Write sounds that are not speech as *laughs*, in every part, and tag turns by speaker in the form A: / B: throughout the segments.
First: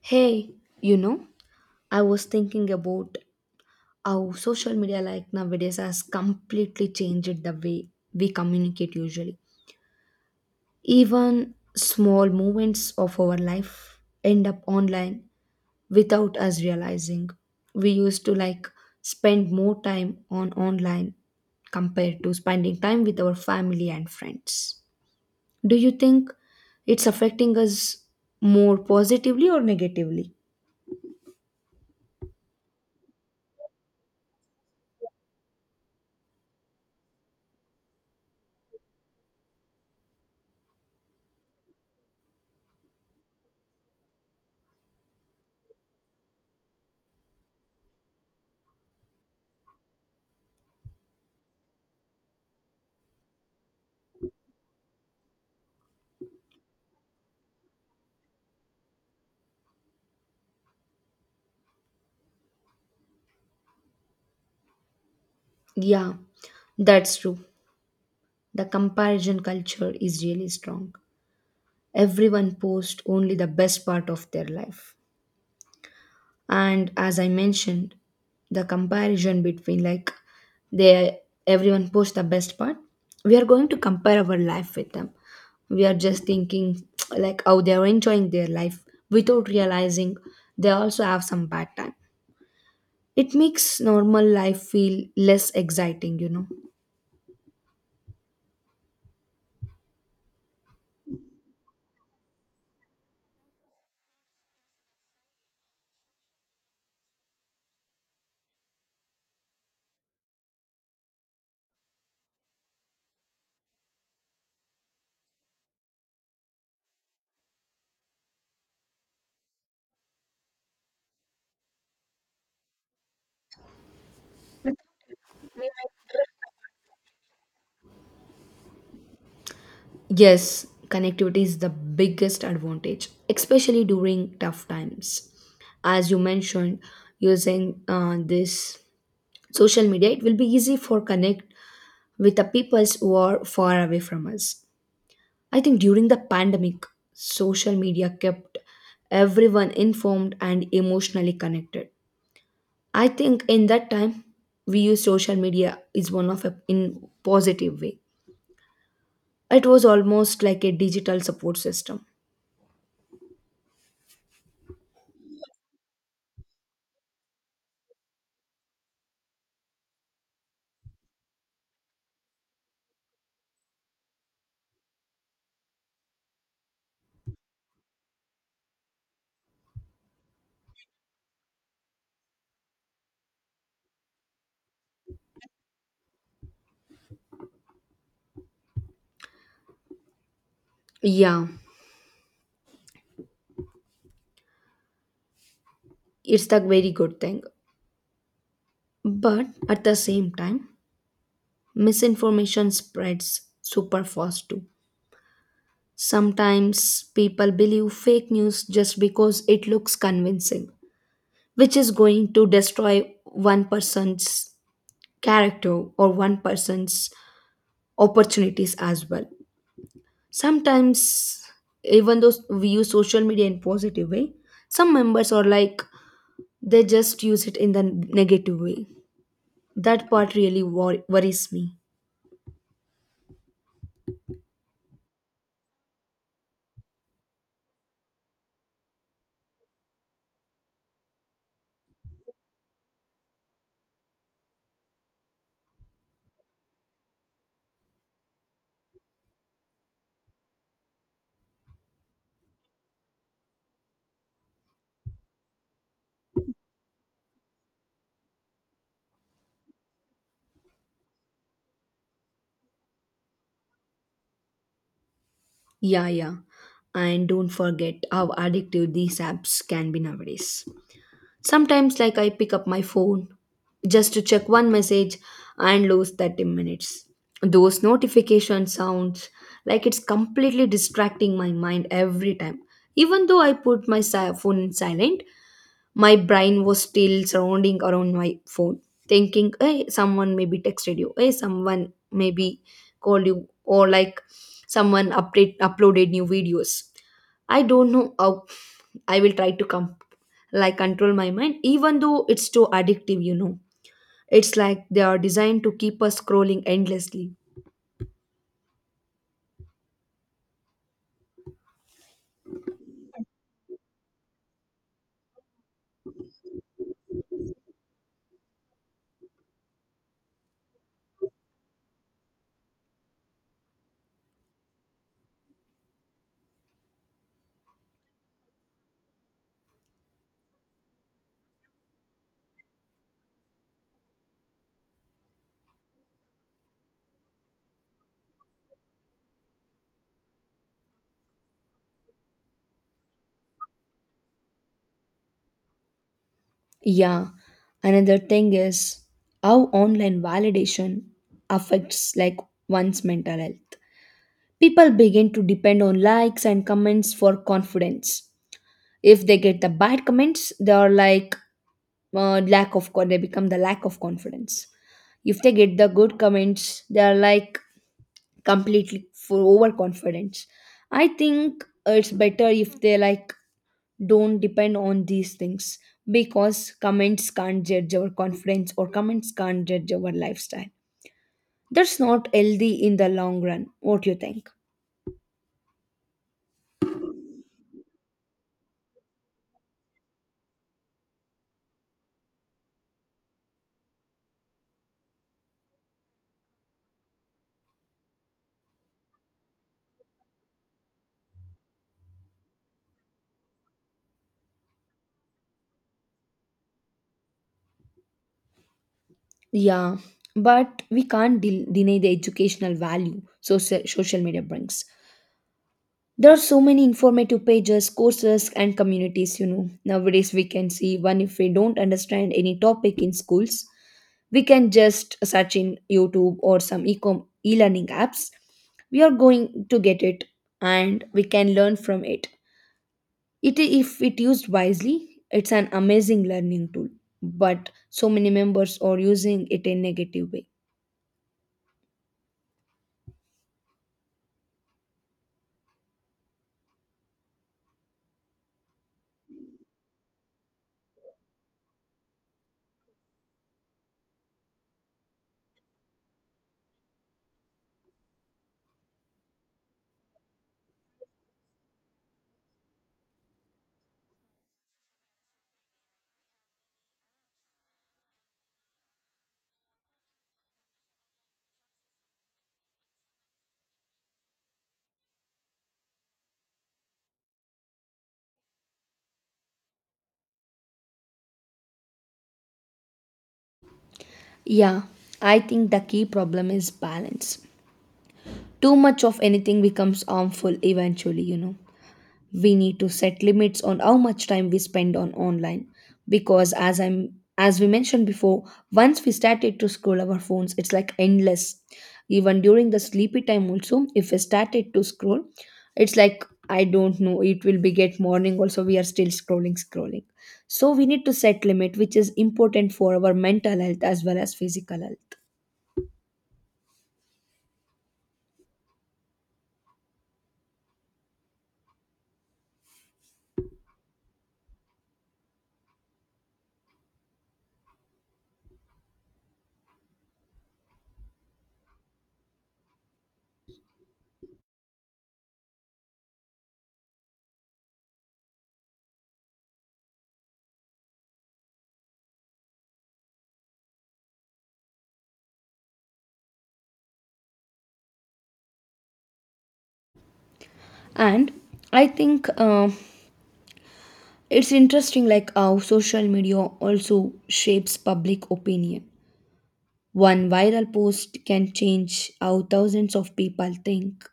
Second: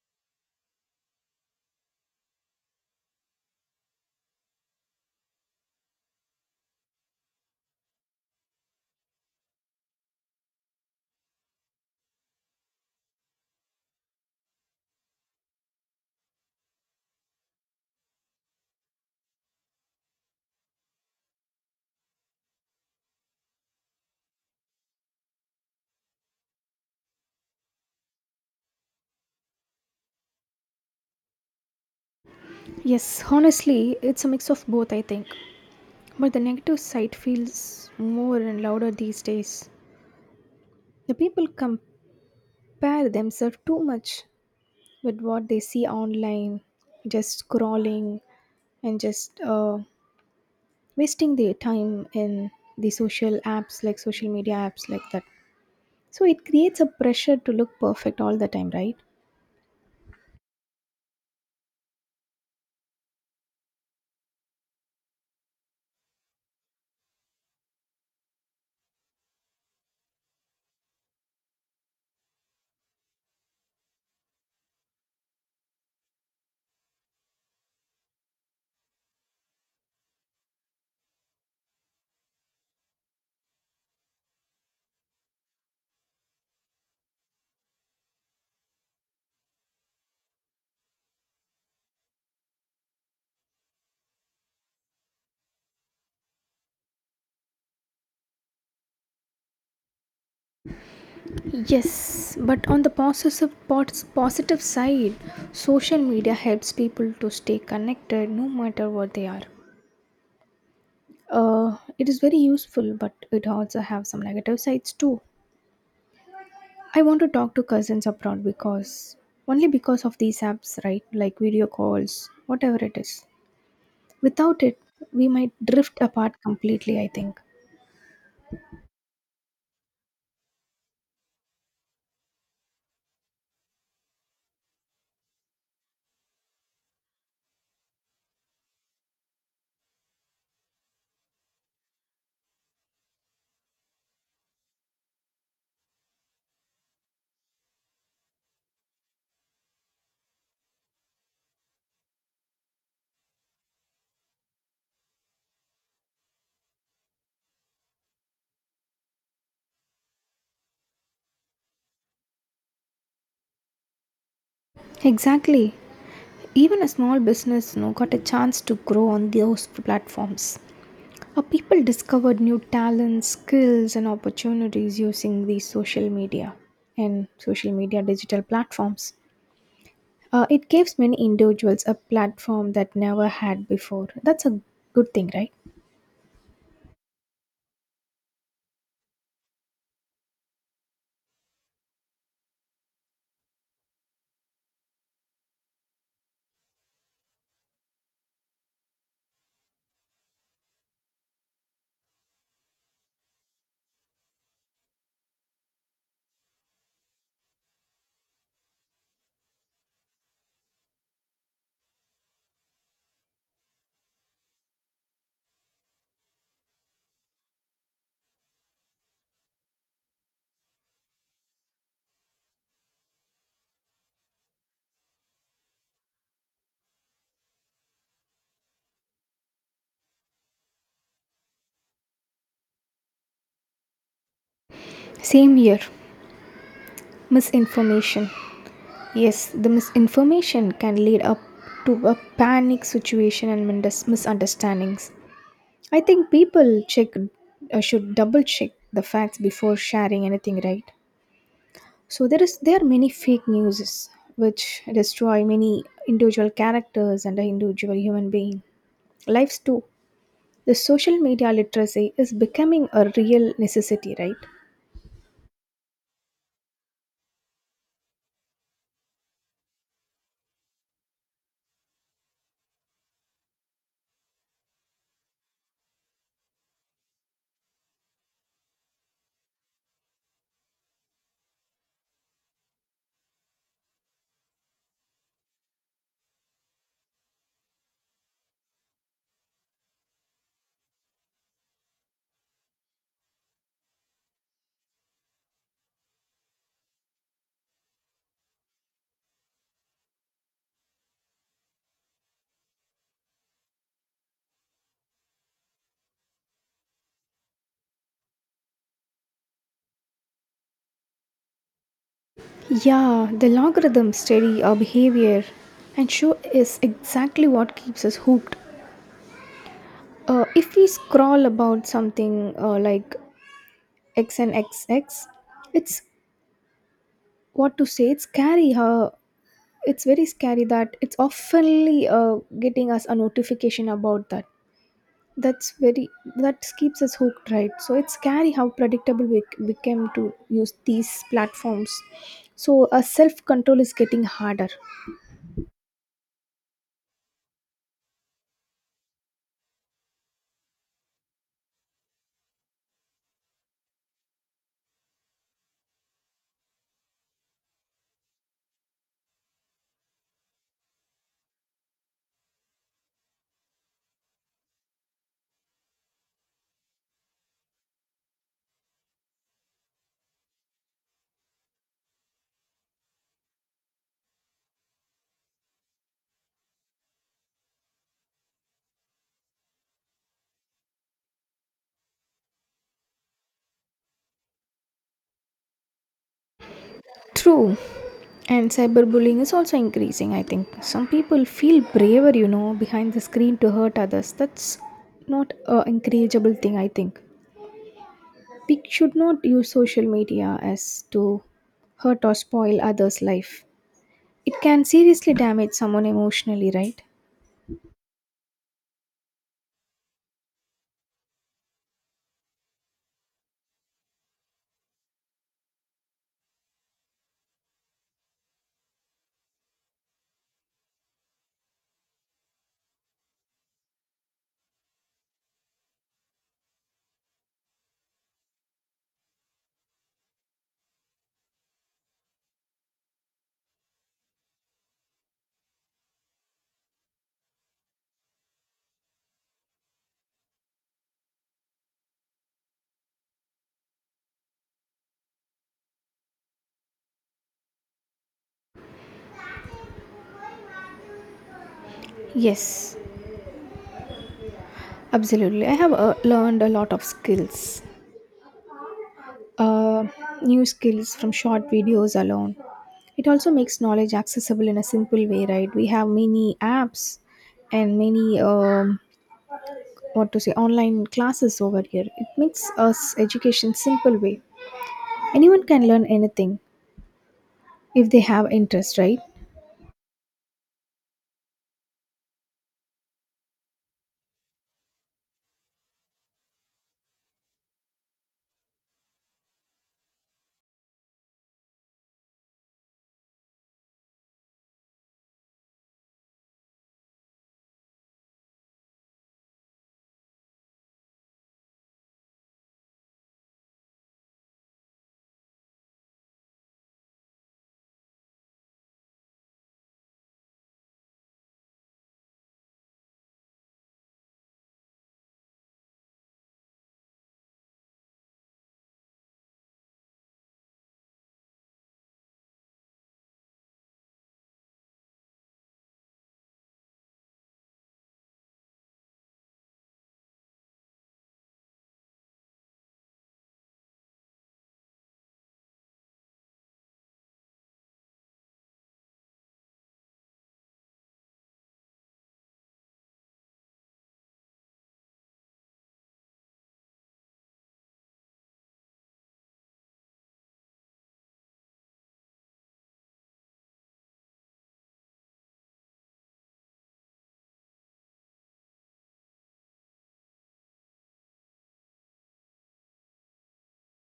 A: Hey, you know, I was thinking about how social media like nowadays has completely changed the way we communicate usually. Even small moments of our life end up online without us realizing. We used to like spend more time on online compared to spending time with our family and friends. Do you think it's affecting us more positively or negatively?
B: Yes, honestly, it's a mix of both, I think. But the negative side feels more and louder these days. The people compare themselves too much with what they see online, just scrolling and just wasting their time in the social apps like social media apps like that. So it creates a pressure to look perfect all the time, right?
A: Yeah, that's true. The comparison culture is really strong. Everyone posts only the best part of their life. And as I mentioned, the comparison between like they everyone posts the best part, we are going to compare our life with them. We are just thinking *tsk* like how they are enjoying their life without realizing they also have some bad time. It makes normal life feel less exciting, you know.
B: Yes, but on the positive side, social media helps people to stay connected no matter what they are. It is very useful, but it also have some negative sides too. I want to talk to cousins abroad because only because of these apps, right? Like video calls, whatever it is. Without it, we might drift apart completely. I think.
A: Yes, connectivity is the biggest advantage, especially during tough times. As you mentioned, using this social media, it will be easy for connect with the peoples who are far away from us. I think during the pandemic, social media kept everyone informed and emotionally connected. I think in that time, we use social media is one of a in positive way. It was almost like a digital support system.
B: Exactly. Even a small business, you know, got a chance to grow on those platforms. How people discovered new talents, skills, and opportunities using these social media and social media digital platforms. It gives many individuals a platform that never had before. That's a good thing, right?
A: Yeah. It's the very good thing. But at the same time, misinformation spreads super fast too. Sometimes people believe fake news just because it looks convincing, which is going to destroy one person's character or one person's opportunities as well. Sometimes, even though we use social media in positive way, some members are like they just use it in the negative way. That part really worries me.
B: Same here, misinformation. Yes, the misinformation can lead up to a panic situation and misunderstandings. I think people check should double check the facts before sharing anything, right? So there are many fake news which destroy many individual characters and the individual human being lives too. The social media literacy is becoming a real necessity, right?
A: Yeah, yeah. And don't forget how addictive these apps can be nowadays. Sometimes, like, I pick up my phone just to check one message and lose 30 minutes. Those notification sounds like it's completely distracting my mind every time. Even though I put my phone in silent, my brain was still surrounding around my phone thinking, hey, someone maybe texted you, hey, someone maybe called you, or like someone update uploaded new videos. I don't know how I will try to come like control my mind, even though it's too addictive, you know. It's like they are designed to keep us scrolling endlessly.
B: Yeah, the logarithm study our behavior and show is exactly what keeps us hooked. If we scroll about something like x and X X, it's, what to say, it's scary how, it's very scary that it's oftenly getting us a notification about that. That's very, that keeps us hooked, right? So it's scary how predictable we became to use these platforms. So self-control is getting harder.
A: Yeah, another thing is how online validation affects like one's mental health. People begin to depend on likes and comments for confidence. If they get the bad comments, they are like they become the lack of confidence. If they get the good comments, they are like completely for overconfidence. I think it's better if they like don't depend on these things because comments can't judge our confidence or comments can't judge our lifestyle. That's not healthy in the long run. What do you think?
B: True. And cyberbullying is also increasing, I think. Some people feel braver, you know, behind the screen to hurt others. That's not a encourageable thing, I think. We should not use social media as to hurt or spoil others' life. It can seriously damage someone emotionally, right?
A: Yeah, but we can't deny the educational value social media brings. There are so many informative pages, courses, and communities, you know. Nowadays, we can see one if we don't understand any topic in schools, we can just search in YouTube or some e e-learning apps. We are going to get it and we can learn from it. It if it used wisely, it's an amazing learning tool, but so many members are using it in negative way.
B: Yes, absolutely. I have learned a lot of skills, uh, new skills from short videos alone. It also makes knowledge accessible in a simple way, right? We have many apps and many what to say online classes over here. It makes us education simple way. Anyone can learn anything if they have interest, right?
A: Yeah, I think the key problem is balance. Too much of anything becomes harmful eventually, you know. We need to set limits on how much time we spend on online because as I'm as we mentioned before, once we started to scroll our phones, it's like endless. Even during the sleepy time also, if we started to scroll, it's like I don't know, it will be get morning also we are still scrolling. So we need to set limit which is important for our mental health as well as physical health. And I think it's interesting like how social media also shapes public opinion. One viral post can change how thousands of people think.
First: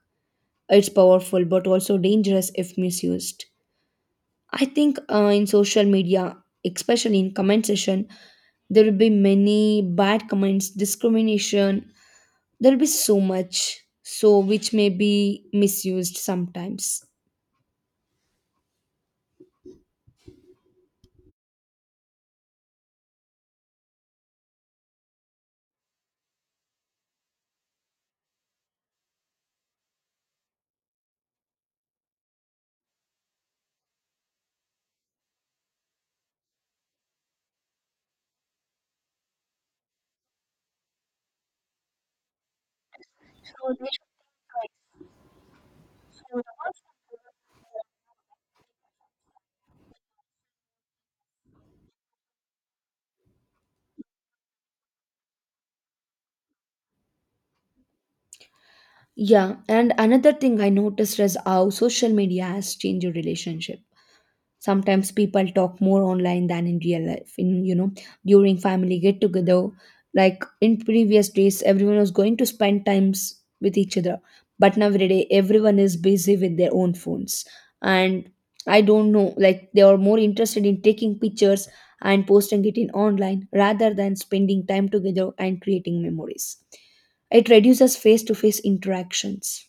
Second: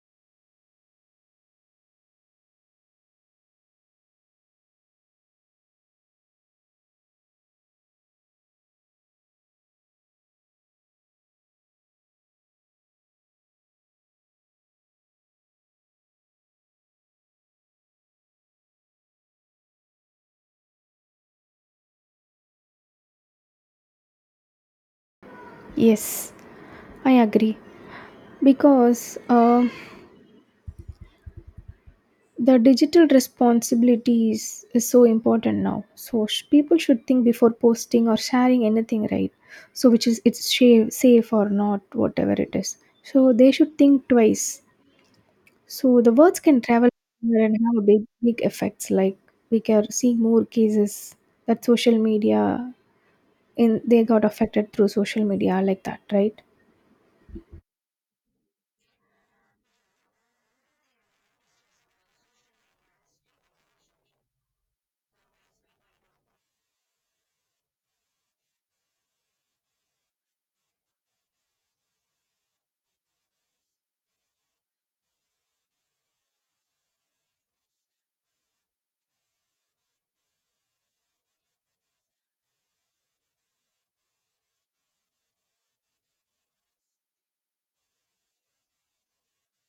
A: It's powerful but also dangerous if misused. I think in social media, especially in comment section, there will be many bad comments, discrimination, there will be so much so which may be misused sometimes.
B: Yes, I agree because. The digital responsibilities is so important now, so people should think before posting or sharing anything, right? So which is it's safe or not, whatever it is, so they should think twice. So the words can travel further and have a big big effects, like we can see more cases that social media, in they got affected through social media like that, right?
A: Yeah, and another thing I noticed is how social media has changed your relationship. Sometimes people talk more online than in real life, in you know, during family get together, like in previous days everyone was going to spend times with each other, but nowadays everyone is busy with their own phones. And I don't know, like they are more interested in taking pictures and posting it in online rather than spending time together and creating memories. It reduces face to face interactions.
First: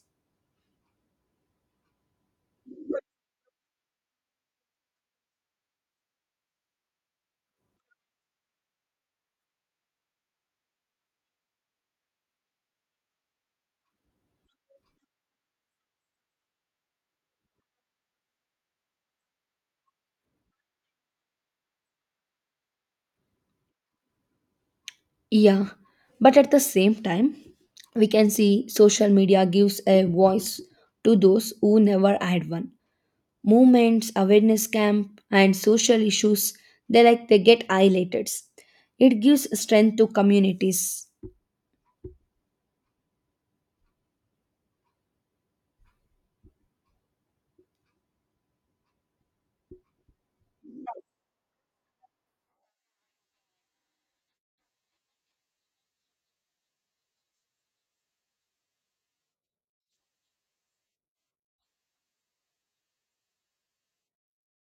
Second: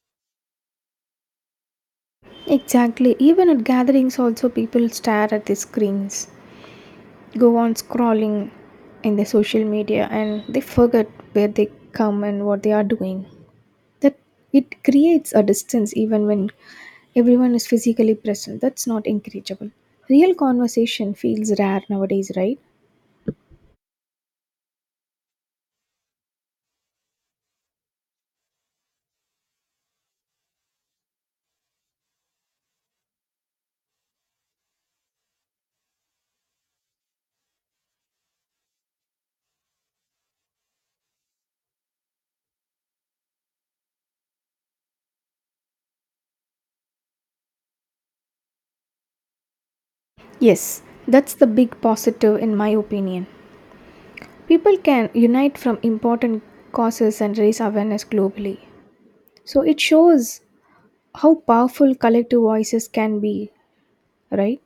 B: Exactly, even at gatherings also people stare at the screens, go on scrolling in their social media and they forget where they come and what they are doing. That, it creates a distance even when everyone is physically present. That's not encourageable. Real conversation feels rare nowadays, right?
A: Yeah, but at the same time, we can see social media gives a voice to those who never had one. Movements, awareness camp, and social issues they like they get highlighted. It gives strength to communities.
B: Yes, that's the big positive in my opinion. People can unite from important causes and raise awareness globally. So it shows how powerful collective voices can be, right?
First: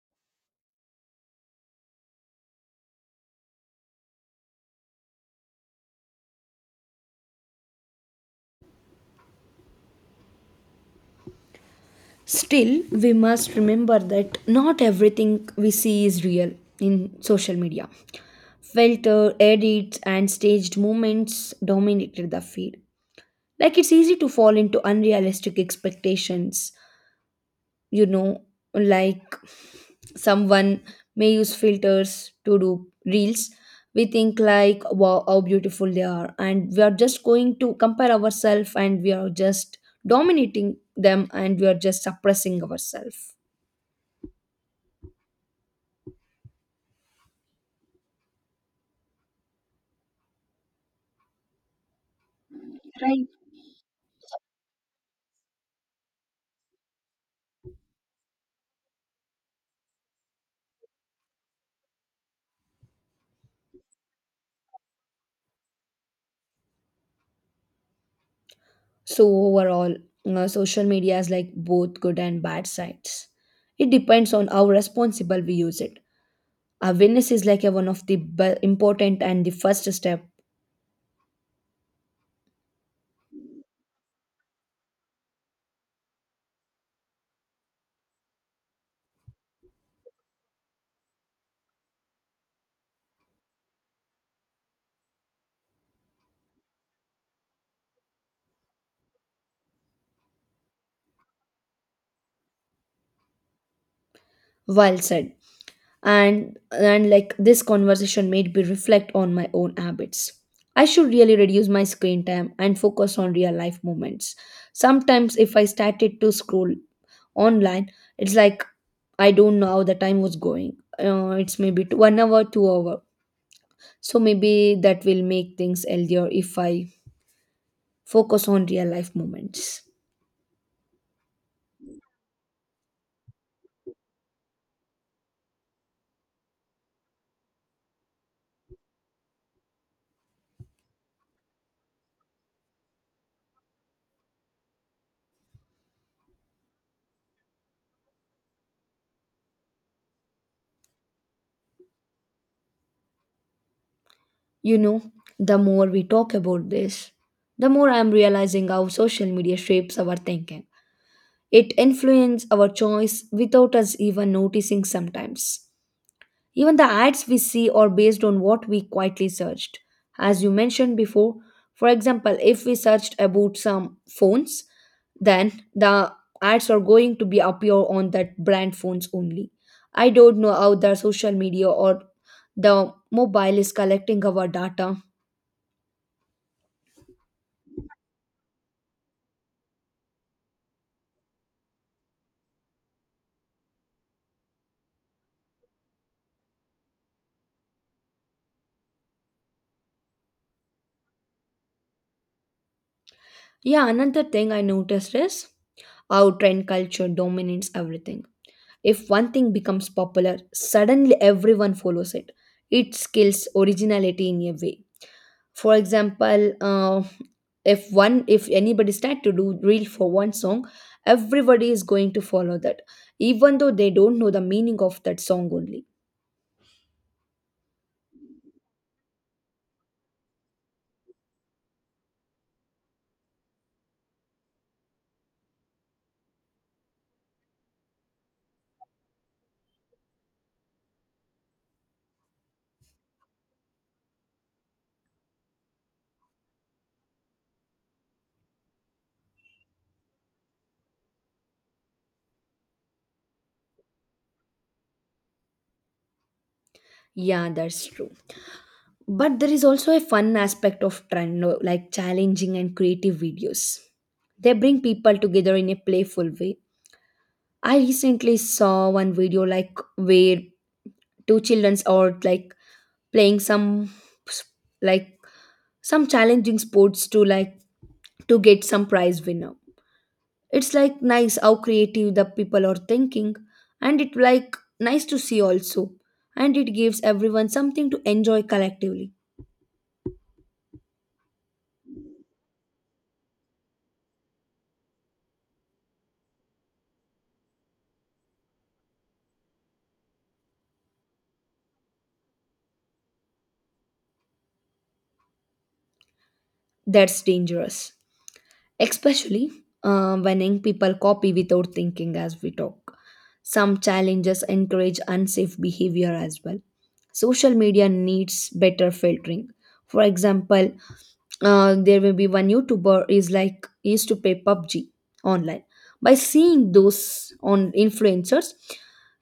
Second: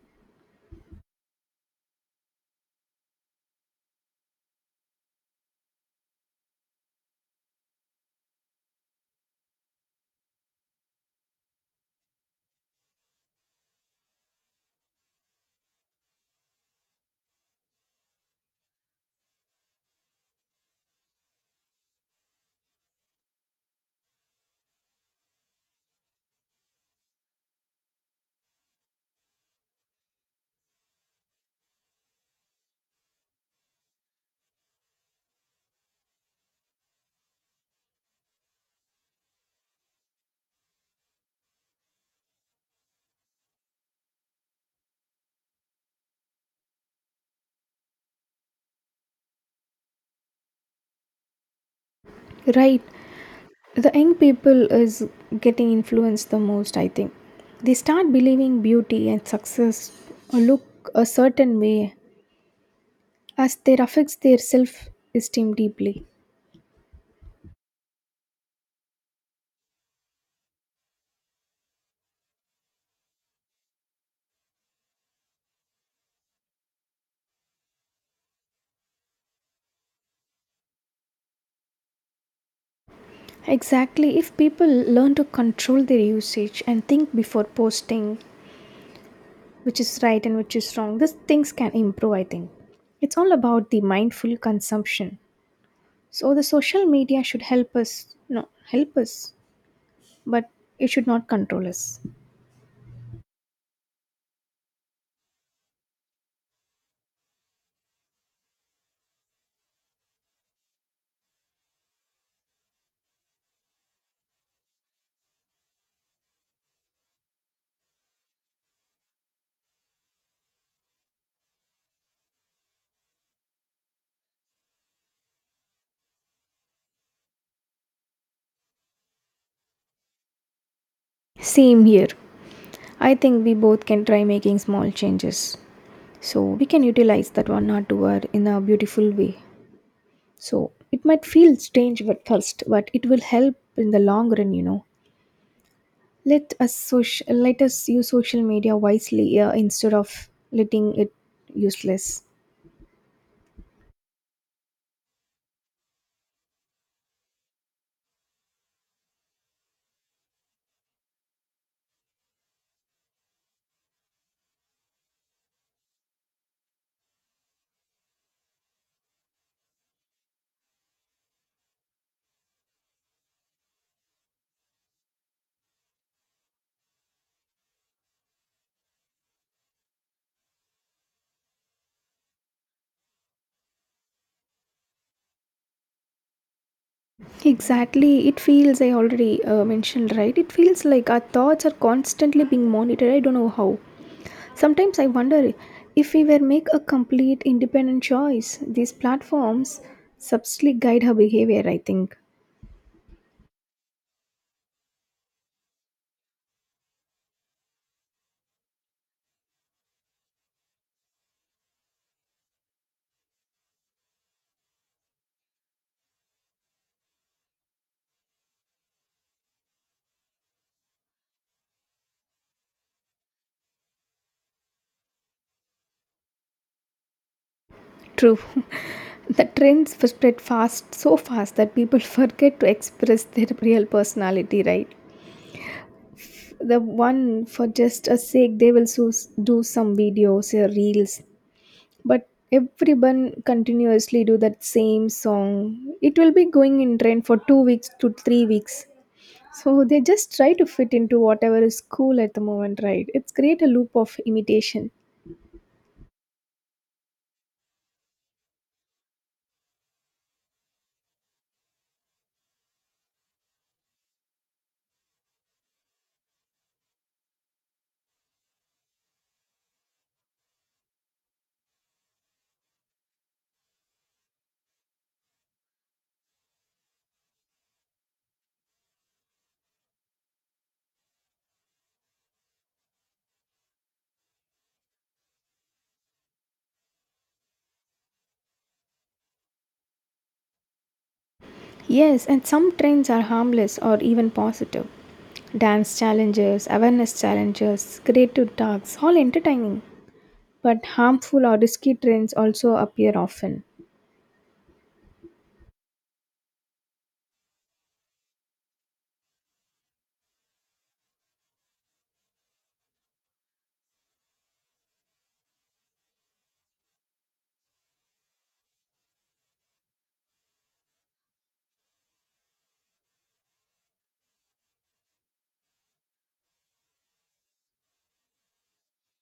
A: Still, we must remember that not everything we see is real in social media. Filter, edits, and staged movements dominated the feed. Like it's easy to fall into unrealistic expectations, you know, like someone may use filters to do reels. We think like, wow, how beautiful they are, and we are just going to compare ourselves, and we are just dominating them, and we are just suppressing ourselves.
B: Right, the young people is getting influenced the most, I think. They start believing beauty and success look a certain way, as they affects their self esteem deeply.
A: So overall, social media is like both good and bad sides. It depends on how responsible we use it. Awareness is like a one of the important and the first step.
B: Exactly, if people learn to control their usage and think before posting, which is right and which is wrong, these things can improve, I think. It's all about the mindful consumption. So the social media should help us, no, help us, but it should not control us.
A: Well said. And like this conversation made me reflect on my own habits. I should really reduce my screen time and focus on real life moments. Sometimes if I started to scroll online, it's like I don't know how the time was going. It's maybe two, one hour two hour, so maybe that will make things healthier if I focus on real life moments.
B: Same here, I think we both can try making small changes. So we can utilize that 1 or 2 hour in a beautiful way. So it might feel strange at first, but it will help in the long run, you know. Let us use social media wisely instead of letting it useless.
A: You know, the more we talk about this, the more I'm realizing how social media shapes our thinking. It influences our choice without us even noticing sometimes. Even the ads we see are based on what we quietly searched. As you mentioned before, for example, if we searched about some phones, then the ads are going to be appear on that brand phones only. I don't know how the social media or the mobile is collecting our data.
B: Exactly. It feels, I already mentioned, right? It feels like our thoughts are constantly being monitored. I don't know how. Sometimes I wonder if we were make a complete independent choice, these platforms subtly guide her behavior, I think.
A: Yeah, another thing I noticed is how trend culture dominates everything. If one thing becomes popular, suddenly everyone follows it. It kills originality in a way. For example, if one if anybody start to do reel for one song, everybody is going to follow that, even though they don't know the meaning of that song only.
B: True. *laughs* The trends spread fast, so fast that people *laughs* forget to express their real personality, right? The one for just a sake, they will do some videos or reels, but everyone continuously do that same song. It will be going in trend for 2 weeks to 3 weeks. So they just try to fit into whatever is cool at the moment, right? It's create a loop of imitation.
A: Yeah, that's true. But there is also a fun aspect of trend, no, like challenging and creative videos. They bring people together in a playful way. I recently saw one video like where two childrens or like playing some s- like some challenging sports to like to get some prize winner. It's like nice how creative the people are thinking, and it like nice to see also, and it gives everyone something to enjoy collectively.
B: Yes, and some trends are harmless or even positive. Dance challenges, awareness challenges, creative talks, all entertaining. But harmful or risky trends also appear often.
A: That's dangerous, especially when young people copy without thinking as we talk. Some challenges encourage unsafe behavior as well. Social media needs better filtering. For example, there will be one YouTuber is like he used to play PUBG online. By seeing those on influencers,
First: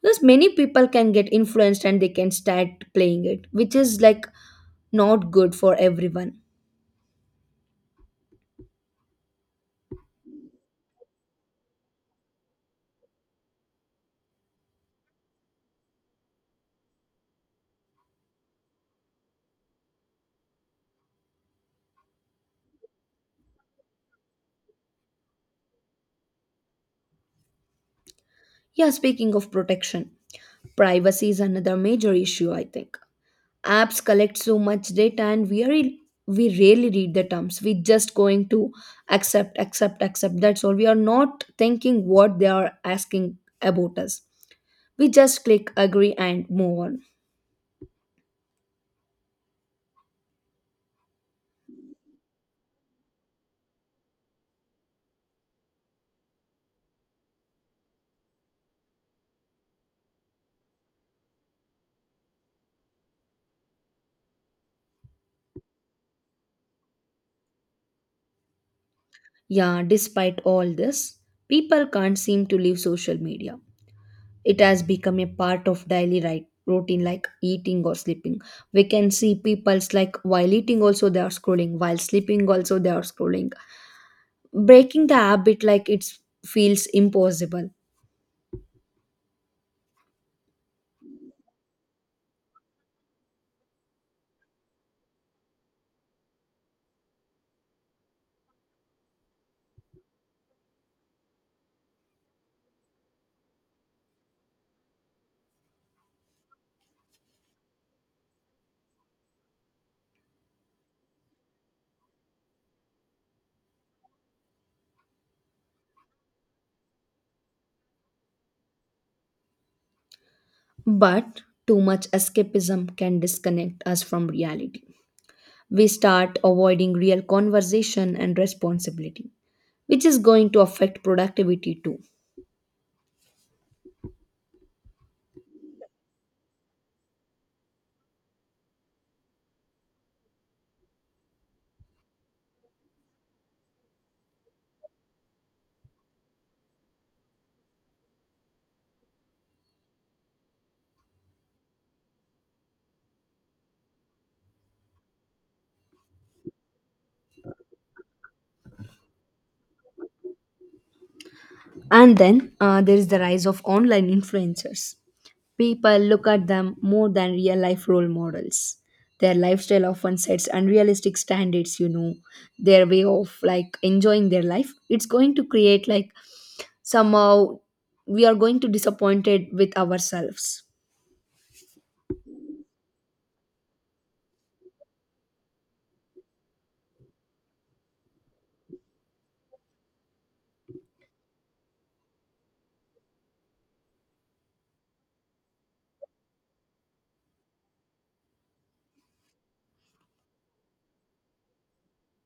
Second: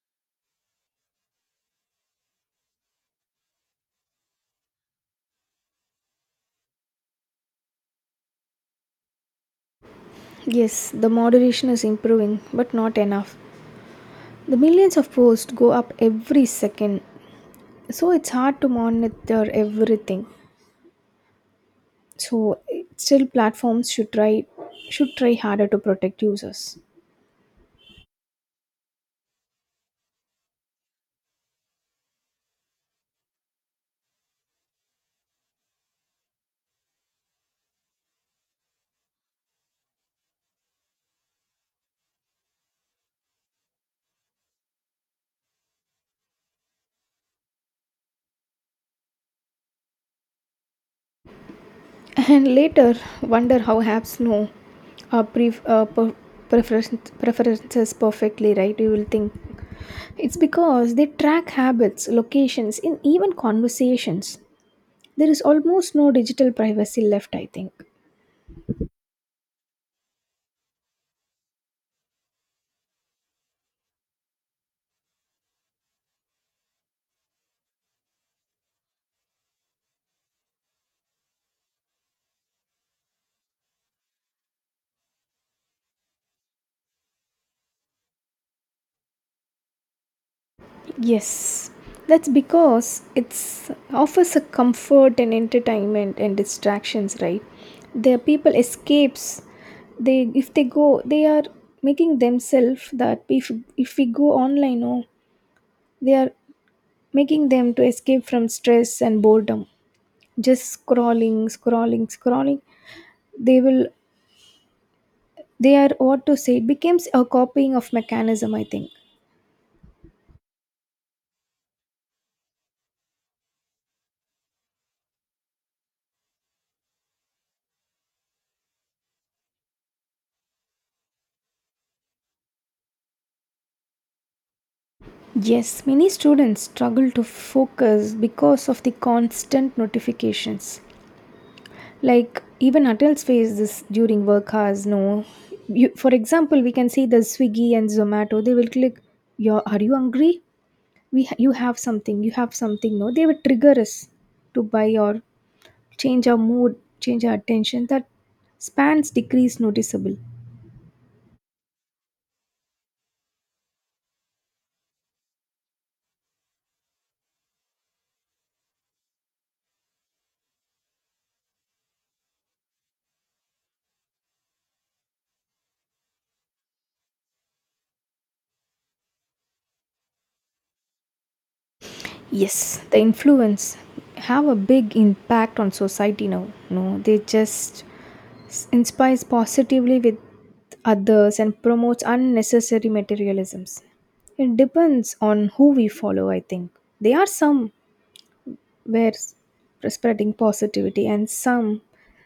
A: there's many people can get influenced and they can start playing it, which is like not good for everyone.
B: Yes, the moderation is improving but not enough. The millions of posts go up every second, so it's hard to monitor everything. So still platforms should try harder to protect users.
A: Yeah, speaking of protection, privacy is another major issue, I think. Apps collect so much data and we rarely read the terms. We just going to accept, accept, accept. That's all. We are not thinking what they are asking about us. We just click agree and move on.
B: And later wonder how apps know our preferences perfectly, right? You will think it's because they track habits, locations, and even conversations. There is almost no digital privacy left, I think.
A: Yeah, despite all this, people can't seem to leave social media. It has become a part of daily right routine like eating or sleeping. We can see people's like while eating also they are scrolling, while sleeping also they are scrolling. Breaking the habit like it feels impossible.
B: Yes, that's because it's offers a comfort and entertainment and distractions, right? The people escapes. They if they go, they are making themselves that if we go online, no, they are making them to escape from stress and boredom. Just scrolling, scrolling, scrolling. They will. They are, what to say, it becomes a copying of mechanism, I think.
A: But too much escapism can disconnect us from reality. We start avoiding real conversation and responsibility, which is going to affect productivity too.
B: Yes, many students struggle to focus because of the constant notifications. Like even adults face this during work hours. No, you, for example, we can see the Swiggy and Zomato. They will click, "Your are you hungry? You have something. You have something." No, they will trigger us to buy or change our mood, change our attention. That spans decrease noticeable.
A: And then there is the rise of online influencers. People look at them more than real life role models. Their lifestyle often sets unrealistic standards, you know, their way of like enjoying their life. It's going to create like somehow we are going to disappointed with ourselves.
B: Yes, the influence have a big impact on society now. No, they just inspires positively with others and promotes unnecessary materialisms. It depends on who we follow, I think. There are some where spreading positivity and some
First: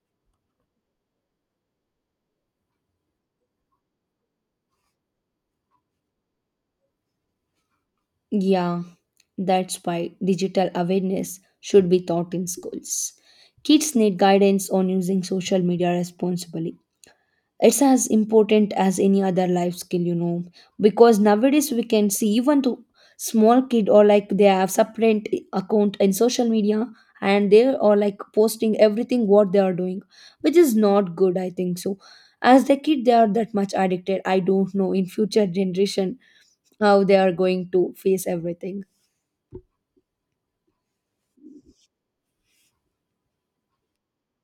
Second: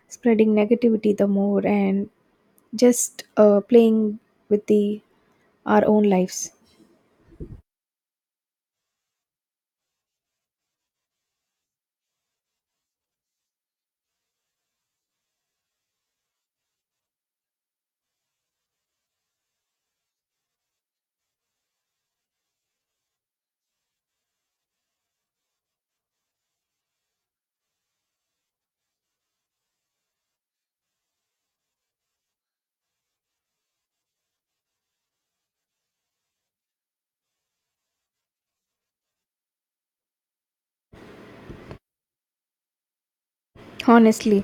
B: spreading negativity the more and just playing with the our own lives.
A: Yeah, that's why digital awareness should be taught in schools. Kids need guidance on using social media responsibly. It's as important as any other life skill, you know, because nowadays we can see even to small kid, or like they have separate account in social media and they are like posting everything what they are doing, which is not good I think so. As the kid they are that much addicted, I don't know in future generation how they are going to face everything.
B: Honestly,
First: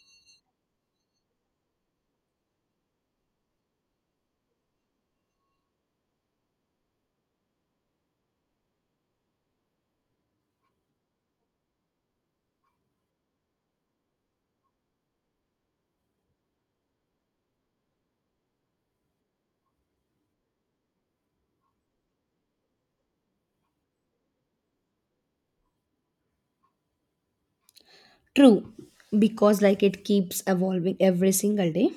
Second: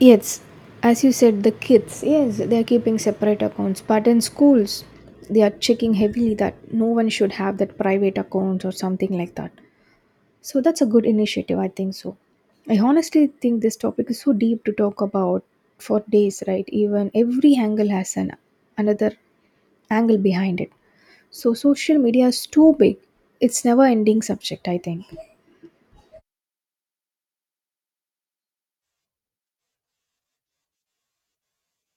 B: yes. As you said, the kids, yes, they are keeping separate accounts, but in schools, they are checking heavily that no one should have that private account or something like that. So that's a good initiative, I think so. I honestly think this topic is so deep to talk about for days, right? Even every angle has an another angle behind it. So social media is too big. It's never ending subject, I think.
A: True, because like it keeps evolving every single day.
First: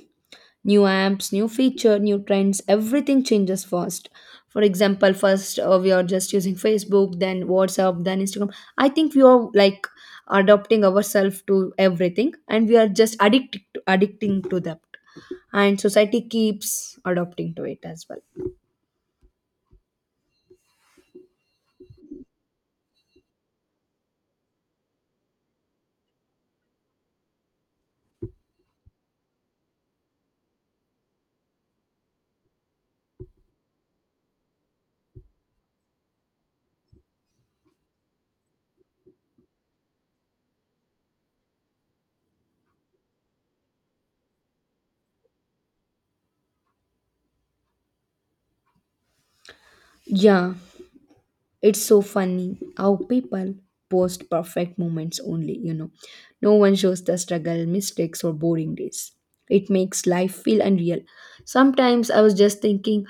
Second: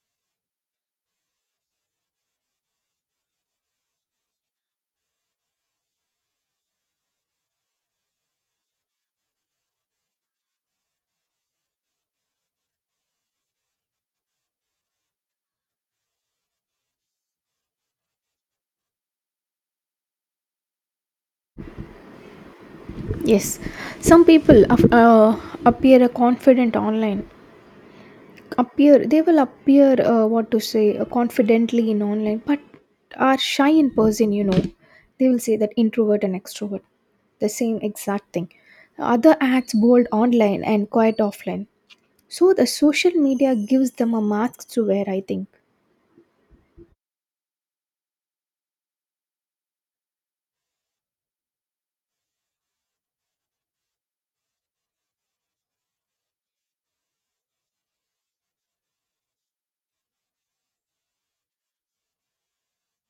A: New apps, new feature, new trends, everything changes fast. For example, first we are just using Facebook, then WhatsApp, then Instagram. I think we are like adopting ourselves to everything and we are just addicting to that, and society keeps adopting to it as well.
B: Yes, some people appear confident online, appear they will appear what to say, confidently in online but are shy in person, you know. They will say that introvert and extrovert, the same exact thing. Other acts bold online and quiet offline. So the social media gives them a mask to wear, I think.
A: Yeah. It's so funny how people post perfect moments only, you know. No one shows the struggle, mistakes, or boring days. It makes life feel unreal. Sometimes I was just thinking,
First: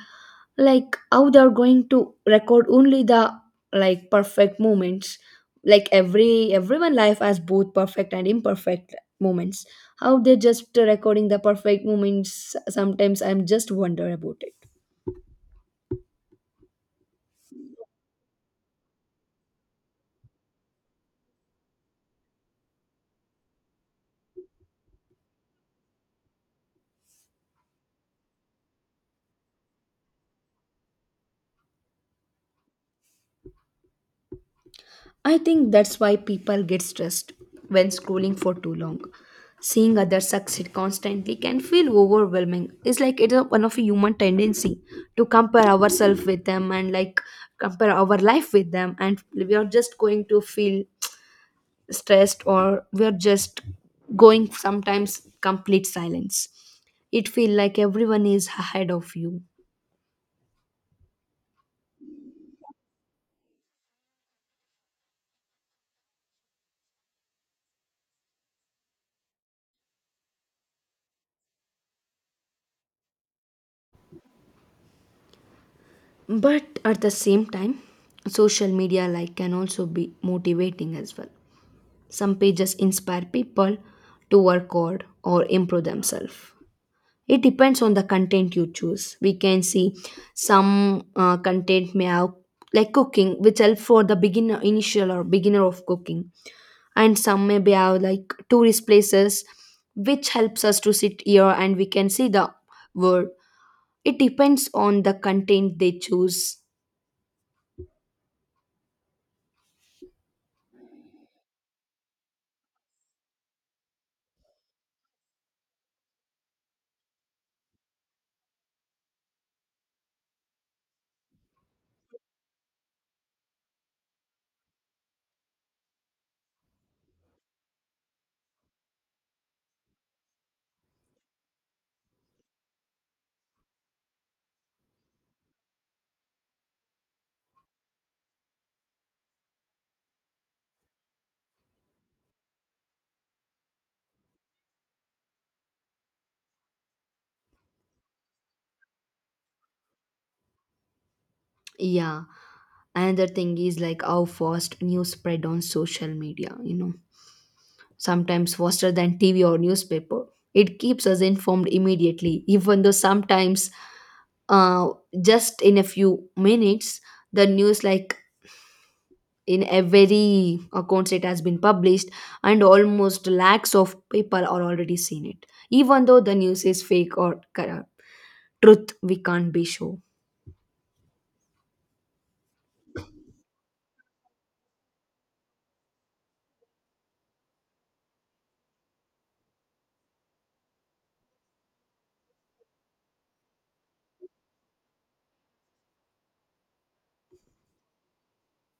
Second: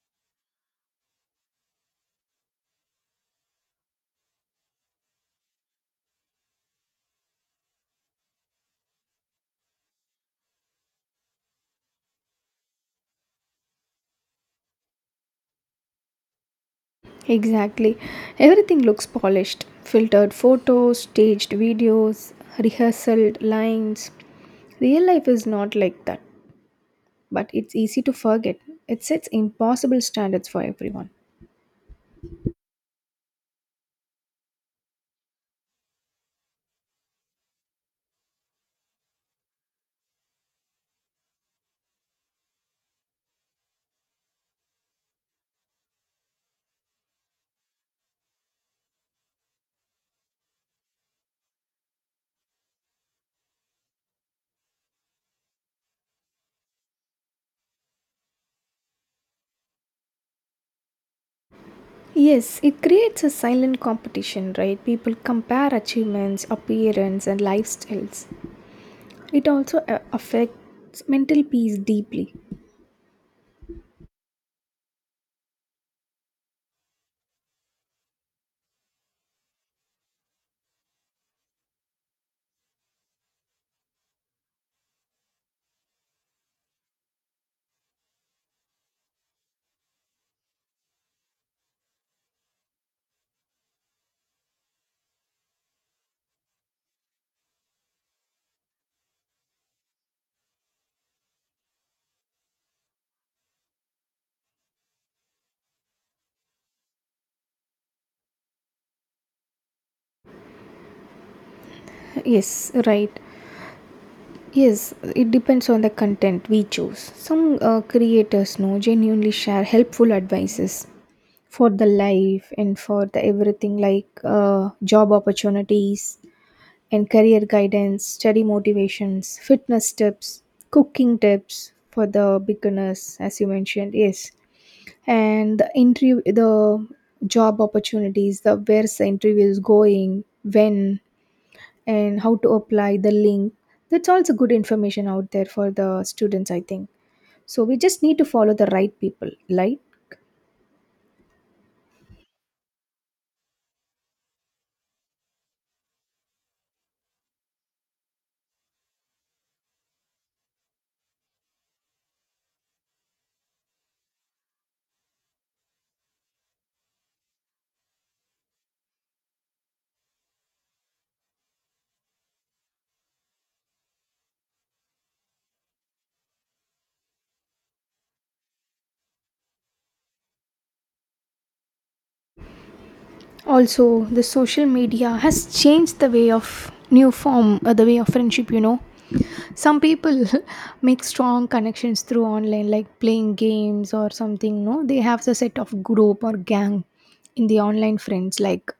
A: like, how they're going to record only the like perfect moments. Like everyone life has both perfect and imperfect moments. How they're just recording the perfect moments. Sometimes I'm just wonder about it.
B: Exactly, everything looks polished, filtered photos, staged videos, rehearsed lines. Real life is not like that, but it's easy to forget. It sets impossible standards for everyone.
A: I think that's why people get stressed when scrolling for too long. Seeing others succeed constantly can feel overwhelming. It's like one of a human tendency to compare ourselves with them, and like compare our life with them, and we are just going to feel stressed, or we are just going sometimes complete silence. It feel like everyone is ahead of you.
B: Yes, it creates a silent competition, right? People compare achievements, appearance, and lifestyles. It also affects mental peace deeply.
A: But at the same time, social media like can also be motivating as well. Some pages inspire people to work hard or improve themselves. It depends on the content you choose. We can see some content may have like cooking, which help for the beginner, initial or beginner of cooking, and some may be have like tourist places, which helps us to sit here and we can see the world. It depends on the content they choose.
B: Yes, right. Yes, it depends on the content we choose. Some creators know genuinely share helpful advices for the life and for the everything like job opportunities and career guidance, study motivations, fitness tips, cooking tips for the beginners, as you mentioned, yes. And the interview, the job opportunities, the where's the interview is going, when, and how to apply the link. That's also good information out there for the students, I think. So we just need to follow the right people, right?
A: Yeah, another thing is like how fast news spread on social media. You know sometimes faster than TV or newspaper. It keeps us informed immediately, even though sometimes, uh, just in a few minutes, the news like in every account it has been published, and almost lakhs of people are already seen it. Even though the news is fake or corrupt, truth we can't be sure.
B: Also the social media has changed the way of new form the way of friendship, you know. Some people *laughs* make strong connections through online like playing games or something, no, they have the set of group or gang in the online friends like.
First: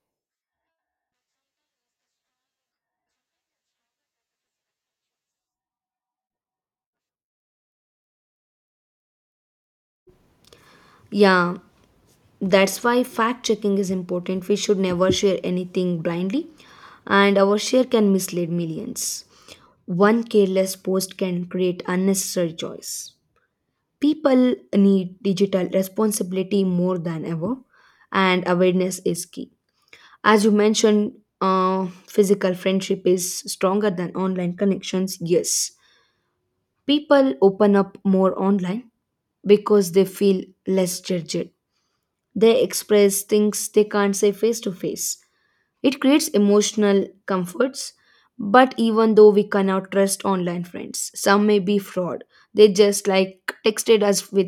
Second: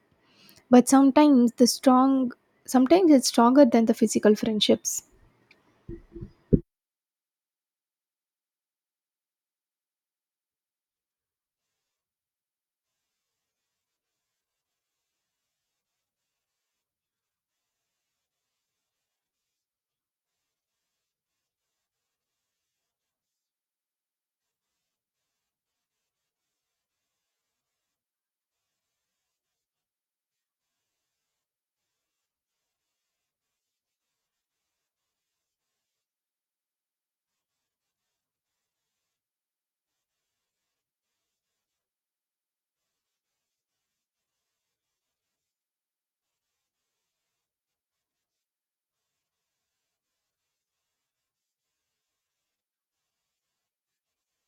B: But sometimes the strong, sometimes it's stronger than the physical friendships.
A: Yeah. That's why fact checking is important. We should never share anything blindly, and our share can mislead millions. One careless post can create unnecessary choice. People need digital responsibility more than ever, and awareness is key. As you mentioned, physical friendship is stronger than online connections. Yes, people open up more online because they feel less judged. They express things they can't say face to face. It creates emotional comforts, but even though we cannot trust online friends, some may be fraud. They just like texted us with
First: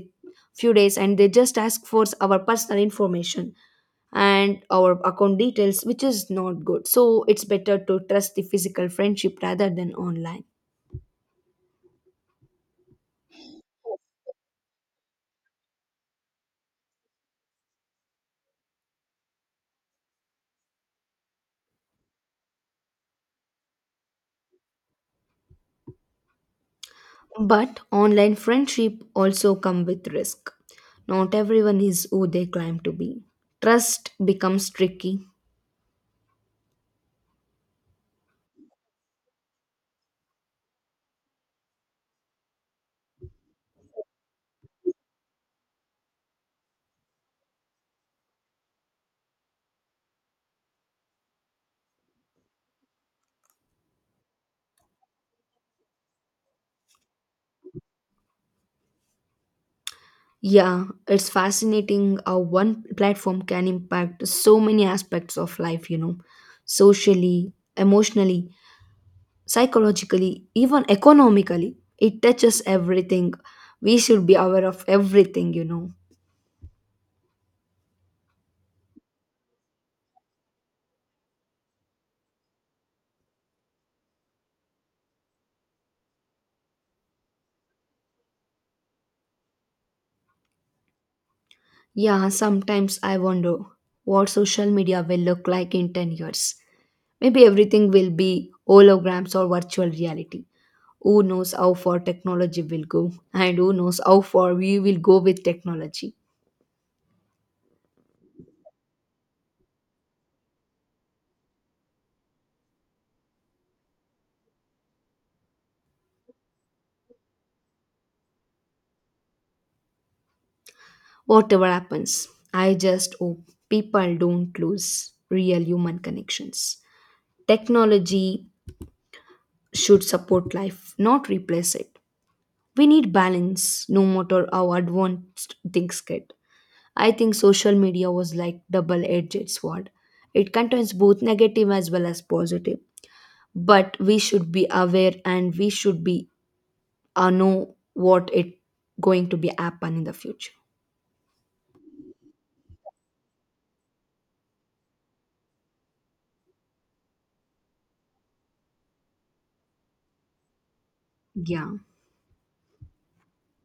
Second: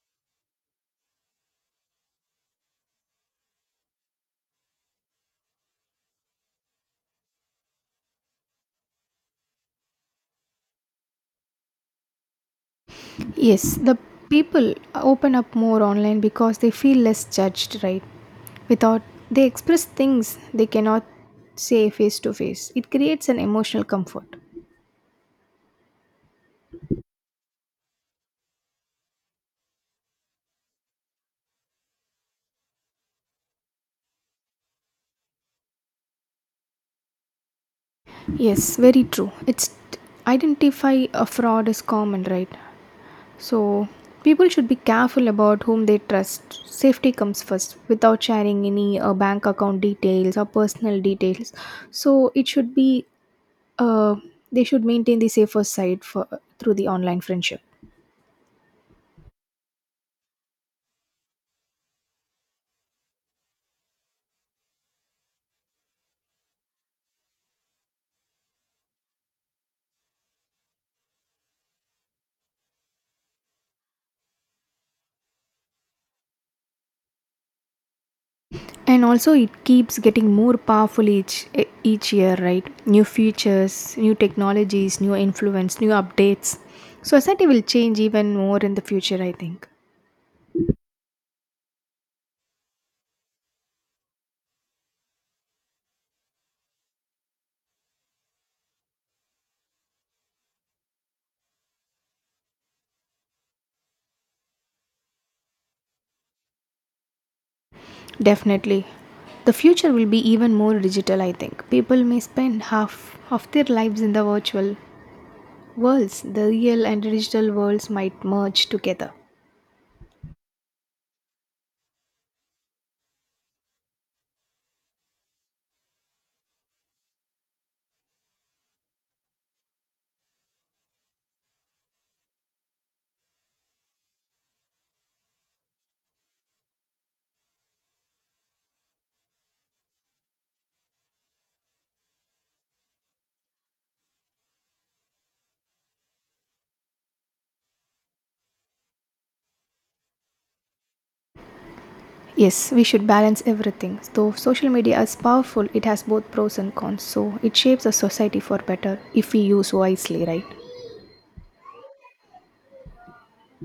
A: few days and they just ask for our personal information and our account details, which is not good. So it's better to trust the physical friendship rather than online.
B: Yes, the people open up more online because they feel less judged, right? Without, they express things they cannot say face to face. It creates an emotional comfort.
A: But online friendship also come with risk. Not everyone is who they claim to be. Trust becomes tricky.
B: Yes, very true. It's identify a fraud is common, right? So, people should be careful about whom they trust. Safety comes first without sharing any bank account details or personal details. So, it should be uh, they should maintain the safer side for through the online friendship.
A: Yeah, it's fascinating how one platform can impact so many aspects of life, you know, socially, emotionally, psychologically, even economically. It touches everything. We should be aware of everything, you know.
B: And also, it keeps getting more powerful each year, right? New features, new technologies, new influence, new updates. Society will change even more in the future, I think.
A: Yeah, sometimes I wonder what social media will look like in 10 years. Maybe everything will be holograms or virtual reality. Who knows how far technology will go, and who knows how far we will go with technology.
B: Definitely. The future will be even more digital, I think. People may spend half of their lives in the virtual worlds. The real and digital worlds might merge together.
A: Whatever happens, I just hope people don't lose real human connections. Technology should support life, not replace it. We need balance no matter how advanced things get. I think social media was like double edged sword. It contains both negative as well as positive, but we should be aware and we should be know what it going to be happen in the future.
B: Yes, we should balance everything. Though social media is powerful, it has both pros and cons, so it shapes a society for better if we use wisely, right?
A: Yeah.